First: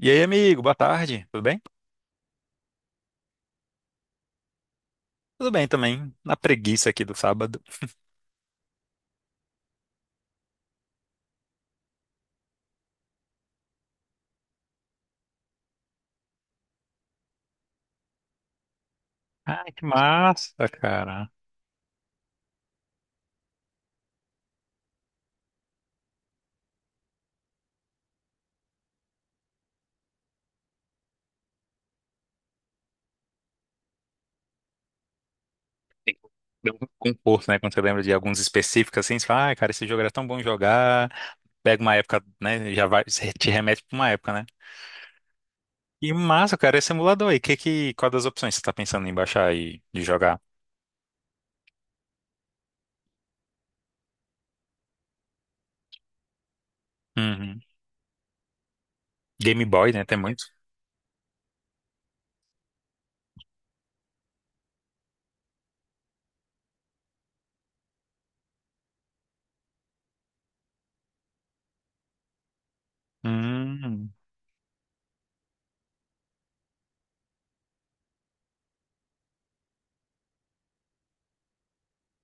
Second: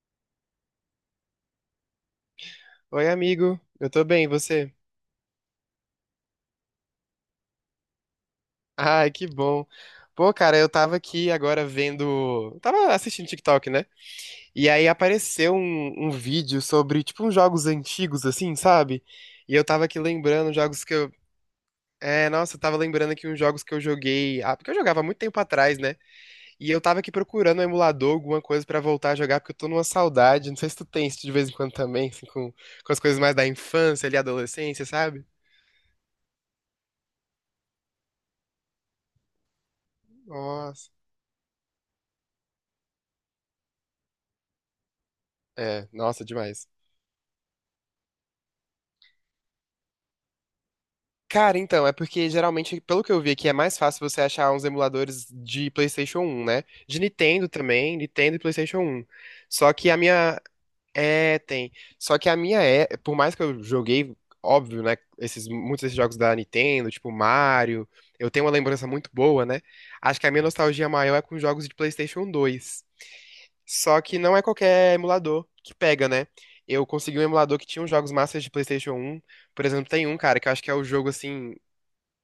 E aí, amigo, boa tarde, tudo bem? Oi, amigo. Eu tô bem, e você? Tudo bem também, na preguiça aqui do sábado. Ai, que bom. Pô, cara, eu tava aqui agora vendo. Tava assistindo TikTok, né? E aí apareceu um vídeo sobre, tipo, uns jogos antigos, assim, sabe? E Ah, eu que tava aqui lembrando massa, jogos que eu. cara. É, nossa, eu tava lembrando aqui uns jogos que eu joguei. Ah, porque eu jogava há muito tempo atrás, né? E eu tava aqui procurando um emulador, alguma coisa pra voltar a jogar, porque eu tô numa saudade. Não sei se tu tem isso de vez em quando também, assim, com as coisas mais da infância ali, adolescência, sabe? Tem- Dá um conforto, né? Quando você lembra de alguns específicos assim, você fala, ah, cara, esse jogo era tão bom Nossa. jogar. Pega uma época, né? Já vai, você te remete pra uma época, né? É, E nossa, massa, demais. cara, esse emulador aí, qual das opções você tá pensando em baixar e de jogar? Cara, então, é porque geralmente, pelo que eu vi aqui, é mais fácil você achar uns emuladores de PlayStation 1, né? De Nintendo Uhum. também, Nintendo e PlayStation 1. Game Só que Boy, a né? Tem minha, muito. é, tem. Só que a minha é, por mais que eu joguei, óbvio, né, esses muitos desses jogos da Nintendo, tipo Mario, eu tenho uma lembrança muito boa, né? Acho que a minha nostalgia maior é com jogos de PlayStation 2. Só Hum, que não é qualquer emulador que pega, né? Eu consegui um emulador que tinha os jogos massas de PlayStation 1. Por exemplo, tem um, cara, que eu acho que é o jogo assim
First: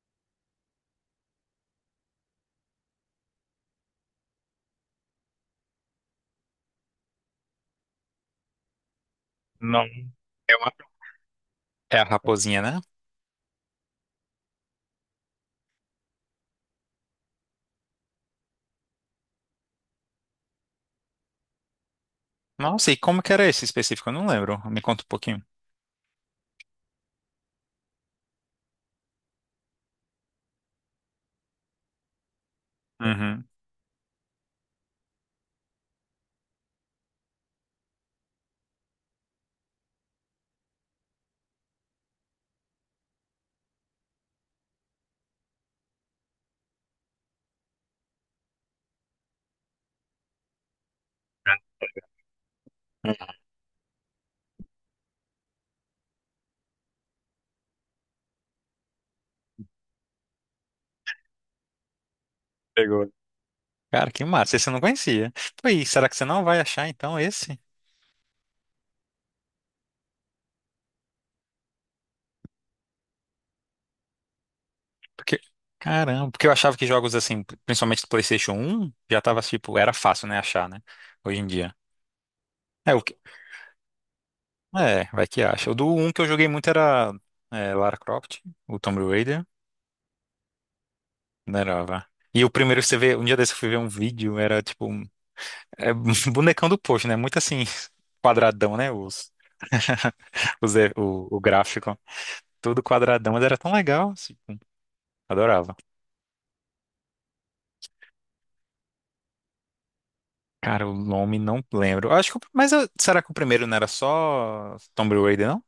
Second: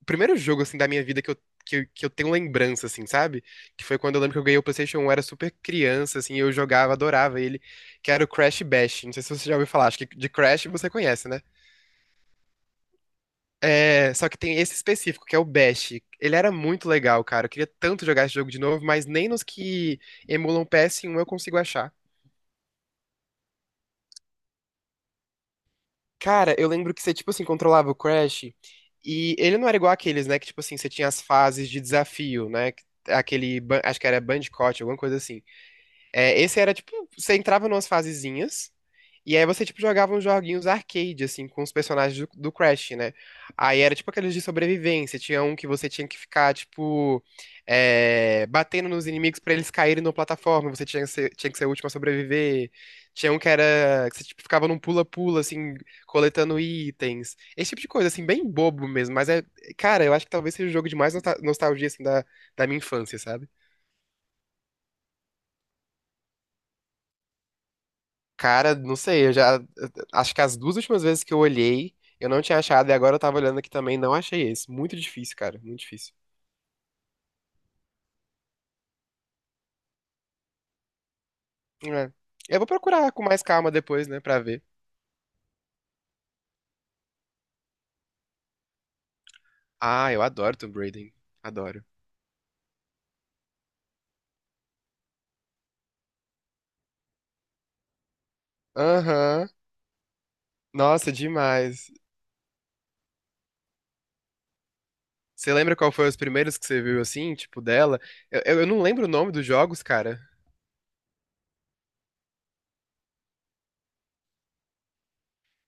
o primeiro jogo, assim, da minha vida que eu tenho lembrança, assim, sabe? Que foi quando eu lembro que eu ganhei o PlayStation 1, eu era super criança, assim, eu jogava, adorava ele, que era o Crash Bash. Não sei se você já ouviu não. falar, acho que de Crash uma- você conhece, né? é a raposinha, né? É, só que tem esse específico, que é o Bash. Ele era muito legal, cara. Eu queria tanto jogar esse jogo de novo, mas nem nos que emulam PS1 eu consigo achar. Nossa, e como que era esse específico? Eu não lembro. Me conta um pouquinho. Cara, eu lembro que você, tipo assim, controlava o Crash e ele não era igual aqueles, né? Que, tipo assim, você tinha as fases de desafio, né? Uhum. Aquele, acho que era Bandicoot, alguma coisa assim. É, esse era tipo, você entrava numas fasezinhas, e aí você tipo jogava uns joguinhos arcade, assim, com os personagens do Crash, né? Aí era tipo aqueles de sobrevivência, tinha um que você tinha que ficar, tipo, batendo nos inimigos pra eles caírem na plataforma, você tinha que ser o último a sobreviver. Tinha um que era, que você tipo, ficava num pula-pula, assim, coletando itens. Esse tipo de coisa, assim, bem bobo mesmo, mas é, cara, eu acho que talvez seja o jogo de mais nostalgia, assim, da minha Pegou. infância, sabe? Cara, que massa. Esse eu não conhecia. Pô, e será que você não vai achar então esse? Cara, não sei, eu já. Acho que as duas últimas vezes que eu olhei, eu não tinha achado, e agora eu tava olhando aqui também, não achei esse. Muito difícil, Porque, cara, muito difícil. caramba, porque eu achava que jogos assim, principalmente do PlayStation um, já tava tipo, era fácil, né, achar, né? Hoje em dia. É. Eu vou É, o procurar que... com mais calma depois, né, pra ver. é, vai que acha. O do um que eu joguei muito era Lara Croft, o Tomb Raider, Ah, eu adoro Tomb Raider. não era, Adoro. vá. E o primeiro que você vê, um dia desse eu fui ver um vídeo, era tipo, é, bonecão do posto, né? Muito assim, quadradão, né? Aham. Nossa, O demais. gráfico, tudo quadradão, mas era tão legal, assim, Você lembra adorava. qual foi os primeiros que você viu assim, tipo, dela? Eu não lembro o nome dos jogos, cara. Cara, o nome não lembro. Eu acho que será que o primeiro não era só Tomb Raider, não?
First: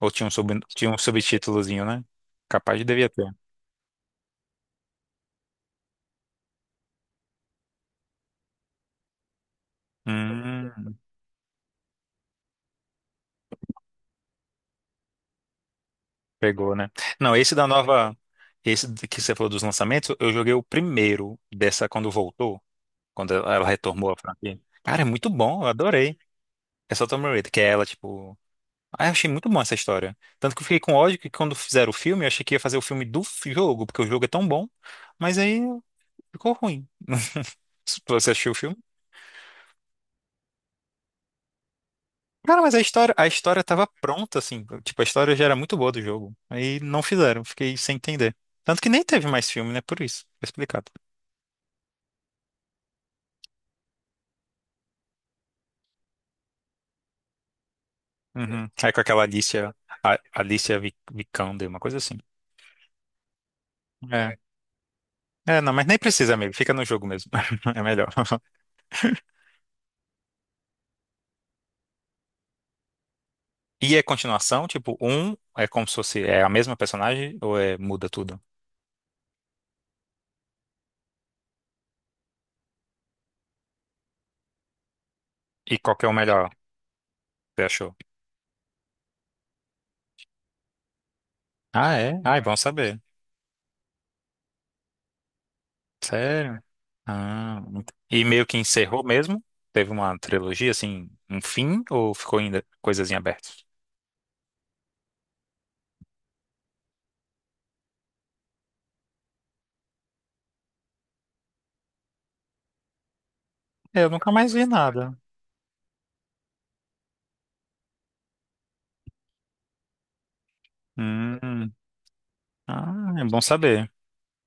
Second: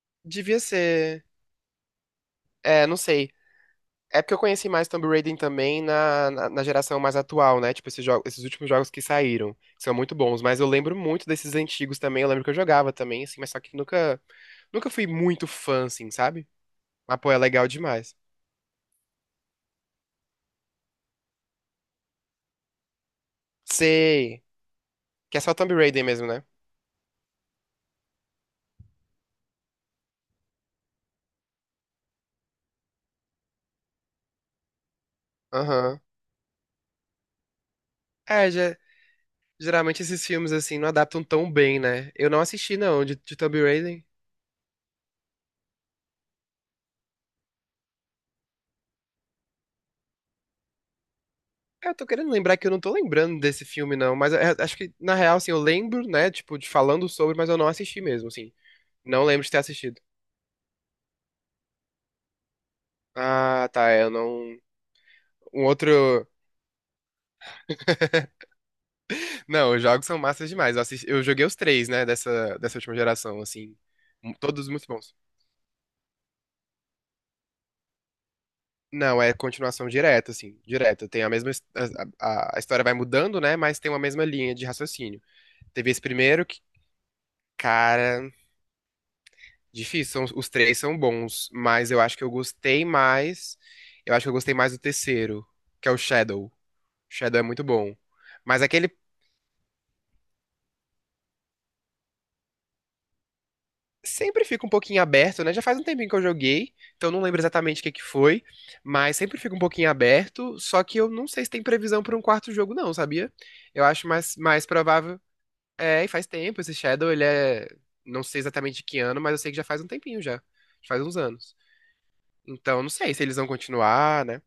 Ou tinha Devia tinha um ser. subtítulozinho, né? Capaz de É, não devia ter. sei. É porque eu conheci mais Tomb Raider também na geração mais atual, né? Tipo, esses, jogos, esses últimos jogos que saíram, que são muito bons. Mas eu Hum, lembro muito desses antigos também. Eu lembro que eu jogava também, assim, mas só que nunca fui muito fã, assim, sabe? pegou, né? Mas, pô, Não, é esse da legal demais. nova. Esse que você falou dos lançamentos, eu joguei o primeiro dessa quando voltou, quando ela retomou a Sei. franquia. Cara, é muito Que é só bom, eu Tomb Raider adorei. mesmo, né? É só Tomb Raider, que é ela, tipo. Ah, eu achei muito bom essa história. Tanto que eu fiquei com ódio que quando fizeram o filme, eu achei que ia fazer o filme do jogo, porque o jogo é tão bom, mas aí Aham. ficou ruim. Você É, assistiu o filme? geralmente esses filmes, assim, não adaptam tão bem, né? Eu não Cara, mas assisti, não, de, a de Tomb história tava Raider. pronta, assim. Tipo, a história já era muito boa do jogo. Aí não fizeram, fiquei sem entender. Tanto que nem teve mais filme, né? Por isso, tá explicado. É, eu tô querendo lembrar que eu não tô lembrando desse filme, não. Mas é, acho que, na real, assim, eu lembro, né? Tipo, de falando sobre, mas eu não assisti mesmo, É. assim. Uhum. Aí com aquela Não lembro de ter Alicia, assistido. a, Vikander, uma coisa assim. Ah, tá, é, eu É. não. É, Um não, mas nem outro. precisa, amigo. Fica no jogo mesmo. É melhor. Não, os jogos são massas demais. Eu joguei os três, né, dessa última geração, assim. E é m- continuação, Todos muito tipo, bons. um é como se fosse, é a mesma personagem ou é muda tudo? Não, é continuação direta, assim, direta. Tem a mesma. A história vai mudando, né, mas tem uma mesma linha de raciocínio. E Teve qual esse que é o primeiro melhor, que, você achou? cara, difícil. Os três são bons, mas Ah, eu acho é? que eu Ah, é bom gostei saber. mais. Eu acho que eu gostei mais do terceiro, que é o Shadow. Sério? Shadow é Ah, muito muito- bom. e meio que Mas aquele encerrou mesmo? Teve uma trilogia, assim, um fim? Ou ficou ainda coisas em aberto? sempre fica um pouquinho aberto, né? Já faz um tempinho que eu joguei, então não lembro exatamente o que que foi, mas sempre fica um pouquinho aberto, só que eu não sei se tem previsão para um quarto jogo não, sabia? Eu acho Eu nunca mais, mais mais vi nada. provável. É, e faz tempo, esse Shadow, ele é, não sei exatamente de que ano, mas eu sei que já faz um tempinho já, já faz uns anos. Hum, Então não ah, sei se é eles bom vão saber. continuar, né?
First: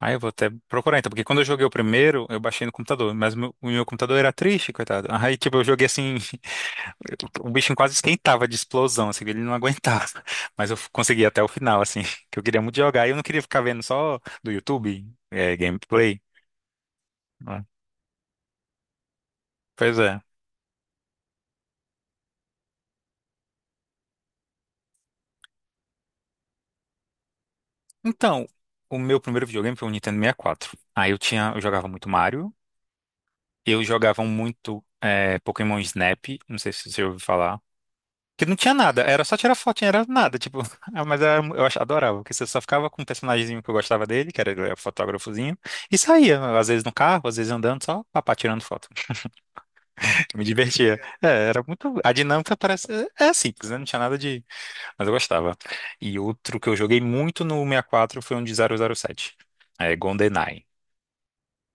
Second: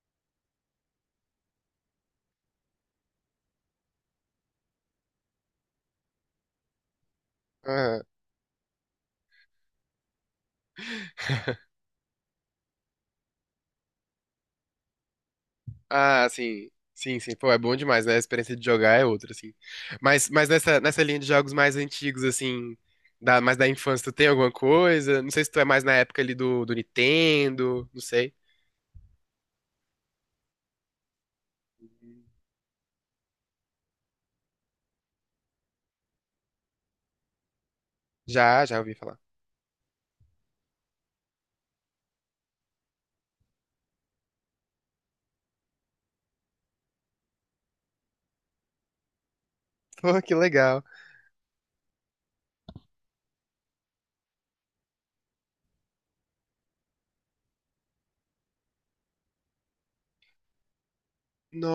Ah, eu vou até procurar então, porque quando eu joguei o primeiro, eu baixei no computador, mas o meu computador era triste, coitado. Aí, tipo, eu joguei assim, o bichinho quase esquentava de explosão, assim, ele não aguentava. Mas eu consegui até o final, assim, que eu queria muito jogar e eu não queria ficar vendo só do YouTube, é, gameplay. Ah, sim. Sim, sim. Pô, é Né? bom demais, né? A experiência de jogar é outra, assim. Pois é. Mas nessa linha de jogos mais antigos, assim, da, mais da infância, tu tem alguma coisa? Não sei se tu é mais na época ali do Nintendo, não sei. Então, o meu primeiro videogame foi um Nintendo sessenta e Quatro. Aí eu tinha, eu jogava muito Mario, eu jogava muito Pokémon Snap, não sei se você ouviu falar. Que não Já, tinha já ouvi nada, falar. era só tirar fotinha, era nada, tipo, ah, mas adorava, porque você só ficava com um personagemzinho que eu gostava dele, que era ele era fotógrafozinho, e saía, às vezes no carro, às vezes andando, só papá tirando foto. Pô, que Eu me legal. divertia. É, era muito. A dinâmica parece. É é simples, né? Não tinha nada de. Mas eu gostava. E outro que eu joguei muito no 64 foi um de zero zero sete. É, GoldenEye.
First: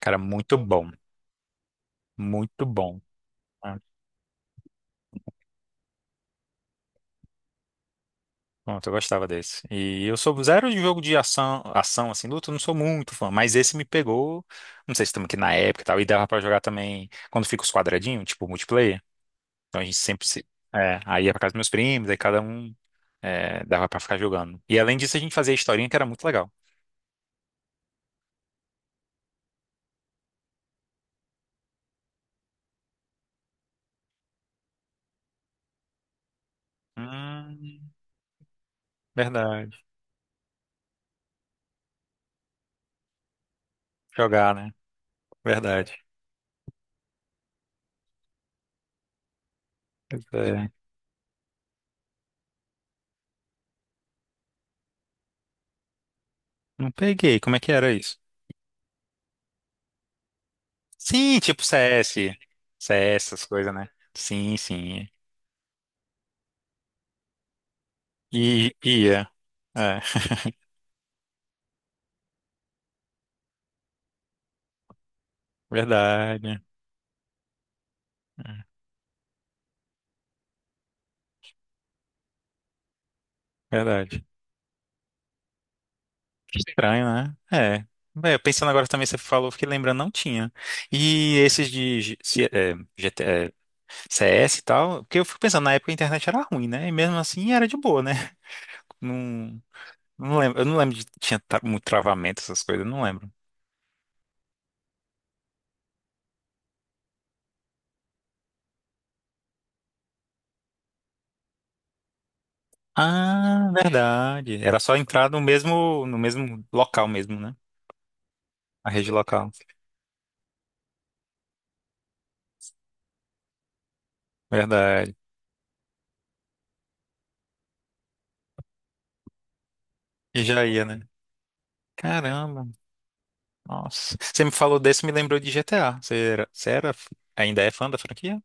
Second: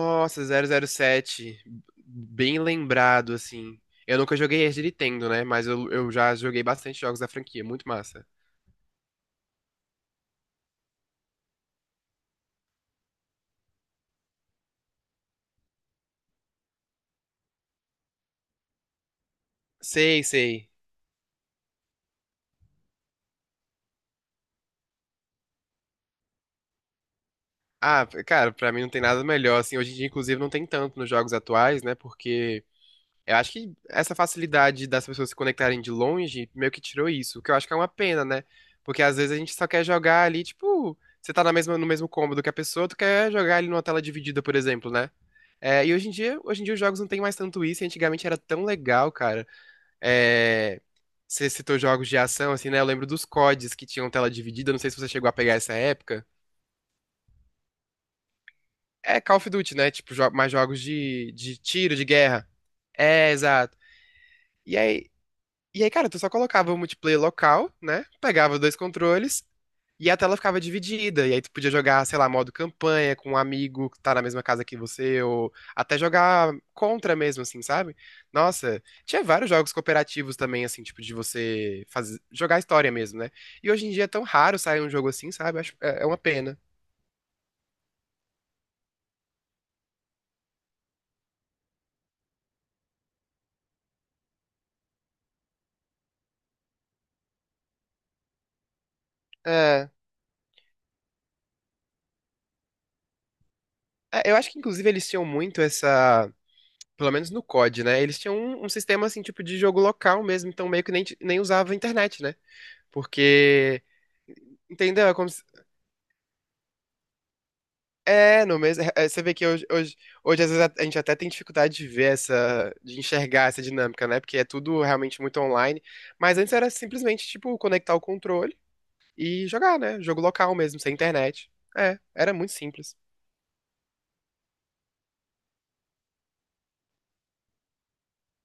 Cara, muito zero zero bom. sete, bem Muito bom. lembrado, Ah, assim. Eu nunca joguei esse de Nintendo, né? Mas eu já joguei bastante jogos da franquia. Muito massa. pronto, eu gostava desse. E eu sou zero de jogo de ação, ação assim, luta, eu não sou muito fã, mas esse me pegou. Não sei se estamos aqui na época e tal. E dava pra jogar também quando fica os quadradinhos, tipo multiplayer. Então a gente Sei, sempre se. sei. É, aí ia pra casa dos meus primos, aí cada um dava pra ficar jogando. E além disso, a gente fazia historinha que era muito legal. Ah, cara, pra mim não tem nada melhor, assim. Hoje em dia, inclusive, não tem tanto nos jogos atuais, né? Porque eu acho que essa facilidade das pessoas se conectarem de longe meio que tirou isso, o que eu acho que é Hum, uma pena, né? Porque às vezes a gente só verdade. quer jogar ali, tipo, você tá na mesma, no mesmo cômodo que a pessoa, tu quer jogar ali numa tela dividida, Jogar, por né? exemplo, né? É, Verdade. e hoje em dia os jogos não tem mais tanto isso, e antigamente era tão legal, cara. Pois é. É, você citou jogos de ação, assim, né? Eu lembro dos CODs que tinham tela dividida, não sei se você chegou a pegar essa época. Não peguei. Como é que era isso? É Call of Duty, né? Tipo, mais jogos Sim, de tipo tiro, de CS, guerra. CS, É, essas coisas, exato. né? Sim, E sim. aí, E aí, cara, tu só colocava o multiplayer local, né? Pegava os E dois ia. controles É. e a tela ficava dividida. E aí tu podia jogar, sei lá, modo campanha com um amigo que tá na mesma casa que você, ou até jogar Verdade, contra mesmo, assim, sabe? Nossa, tinha vários jogos cooperativos também, assim, tipo, de você fazer, jogar história mesmo, né? E hoje em dia é tão verdade. raro sair um jogo assim, sabe? É uma Que pena. estranho, né? É. Bem, eu pensando agora também, você falou, fiquei lembrando, não tinha. E esses de GT CS e tal, porque eu fico pensando, na época a internet era ruim, né? E mesmo assim era de boa, né? Não, É, não lembro, eu não lembro de muito travamento, essas coisas, eu não lembro. é, eu acho que inclusive eles tinham muito essa. Pelo menos no COD, né? Eles tinham um sistema assim, tipo de jogo local mesmo, então meio que nem, nem usava internet, né? Ah, Porque. verdade. Era só Entendeu? É como entrar se. No mesmo local mesmo, né? É, não mesmo. A É, é, rede você vê que local. hoje, às vezes, a gente até tem dificuldade de ver essa, de enxergar essa dinâmica, né? Porque é tudo Verdade. realmente muito online. Mas antes era simplesmente, tipo, conectar o controle e jogar, né? Jogo E local já mesmo, ia, sem né? internet. É, era muito Caramba, simples. nossa. Você me falou desse, me lembrou de GTA. Ainda é fã da franquia?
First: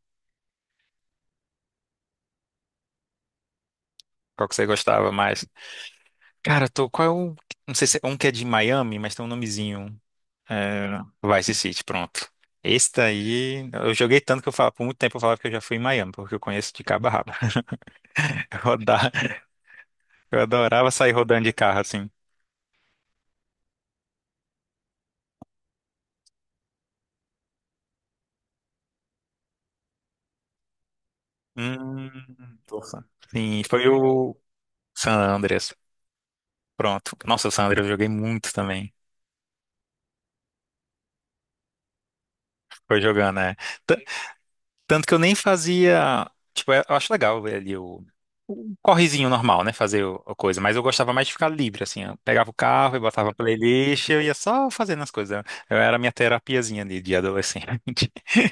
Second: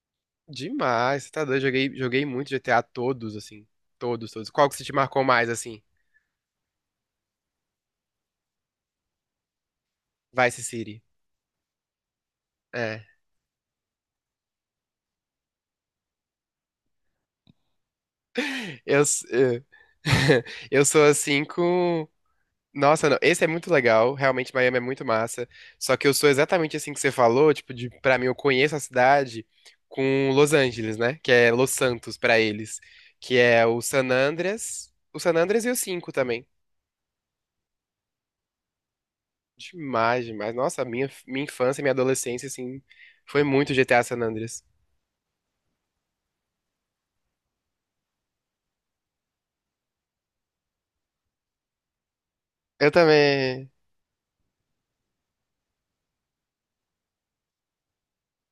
Demais, você tá doido. Joguei muito GTA todos, assim. Todos, Qual todos. que você Qual que se te gostava marcou mais? mais, assim? Cara, tô, qual é o, não sei se é um que é de Miami, mas tem um nomezinho. Vice É, City. Vice City, pronto. Esse É. daí, eu joguei tanto que eu falava, por muito tempo eu falava que eu já fui em Miami, porque eu conheço de cabo a rabo. Eu Eu, rodava- s- eu, eu eu adorava sou sair rodando assim de carro com. assim. Nossa, não. Esse é muito legal. Realmente, Miami é muito massa. Só que eu sou exatamente assim que você falou. Tipo, de, pra mim, eu conheço a cidade com Los Angeles, né? Que é Los Hum, Santos pra eles. nossa. Que Sim, é o foi San o Andreas. San O San Andreas e Andreas. o 5 também. Pronto. Nossa, Sandra, eu joguei muito também. Demais, demais. Nossa, minha infância, minha adolescência, assim, Foi jogando, foi né? muito Tan- GTA San Andreas. Tanto que eu nem fazia. Tipo, é, eu acho legal ver ali o correzinho normal, né? A coisa. Mas eu gostava mais de ficar livre, assim. Eu pegava o Eu carro e botava a também. playlist, eu ia só fazendo as coisas. Eu era a minha terapiazinha ali de adolescente.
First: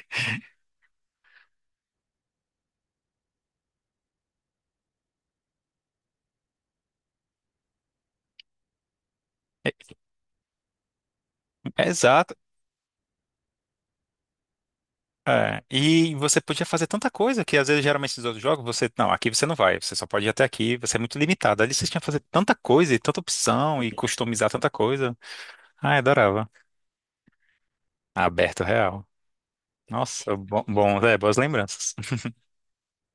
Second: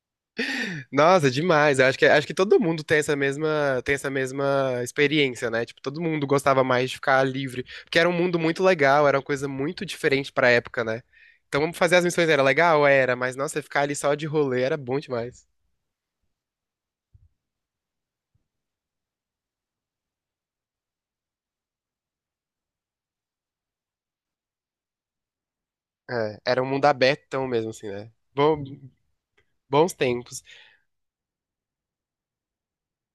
Nossa, demais. Eu acho que todo mundo tem essa mesma, experiência, né? Tipo, todo mundo gostava mais de ficar livre, porque era um mundo muito legal, era uma coisa É, muito diferente pra época, né? Então, vamos é fazer as missões exato. era legal? Era, mas nossa, ficar ali só de rolê era bom demais. É, e você podia fazer tanta coisa que às vezes geralmente esses outros jogos você, não, aqui você não vai, você só pode ir até aqui, você é muito limitado. Ali você tinha que fazer tanta coisa e tanta opção e customizar tanta coisa. Ah, É, adorava. era um mundo abertão mesmo, assim, né? Bo- Aberto real. bons Nossa, tempos. bom, bom, é, boas lembranças.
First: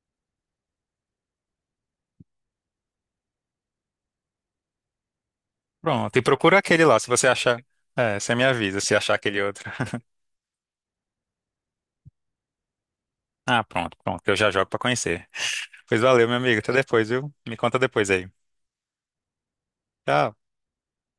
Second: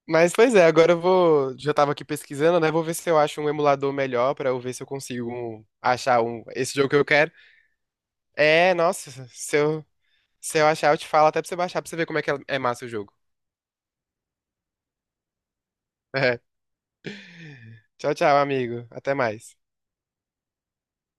Mas, pois é, agora eu vou. Já tava aqui pesquisando, né? Vou ver se eu acho um emulador melhor pra eu ver se eu consigo Pronto, achar e um, procura esse aquele jogo que lá, eu se você quero. achar. É, você me É, avisa se nossa, achar aquele se outro. eu, Se eu achar, eu te falo até pra você baixar pra você ver como é que é massa o jogo. Ah, pronto, pronto, eu já jogo pra conhecer. Pois valeu, meu É. amigo, até depois, viu? Me conta depois Tchau, aí. tchau, amigo. Até mais. Tchau.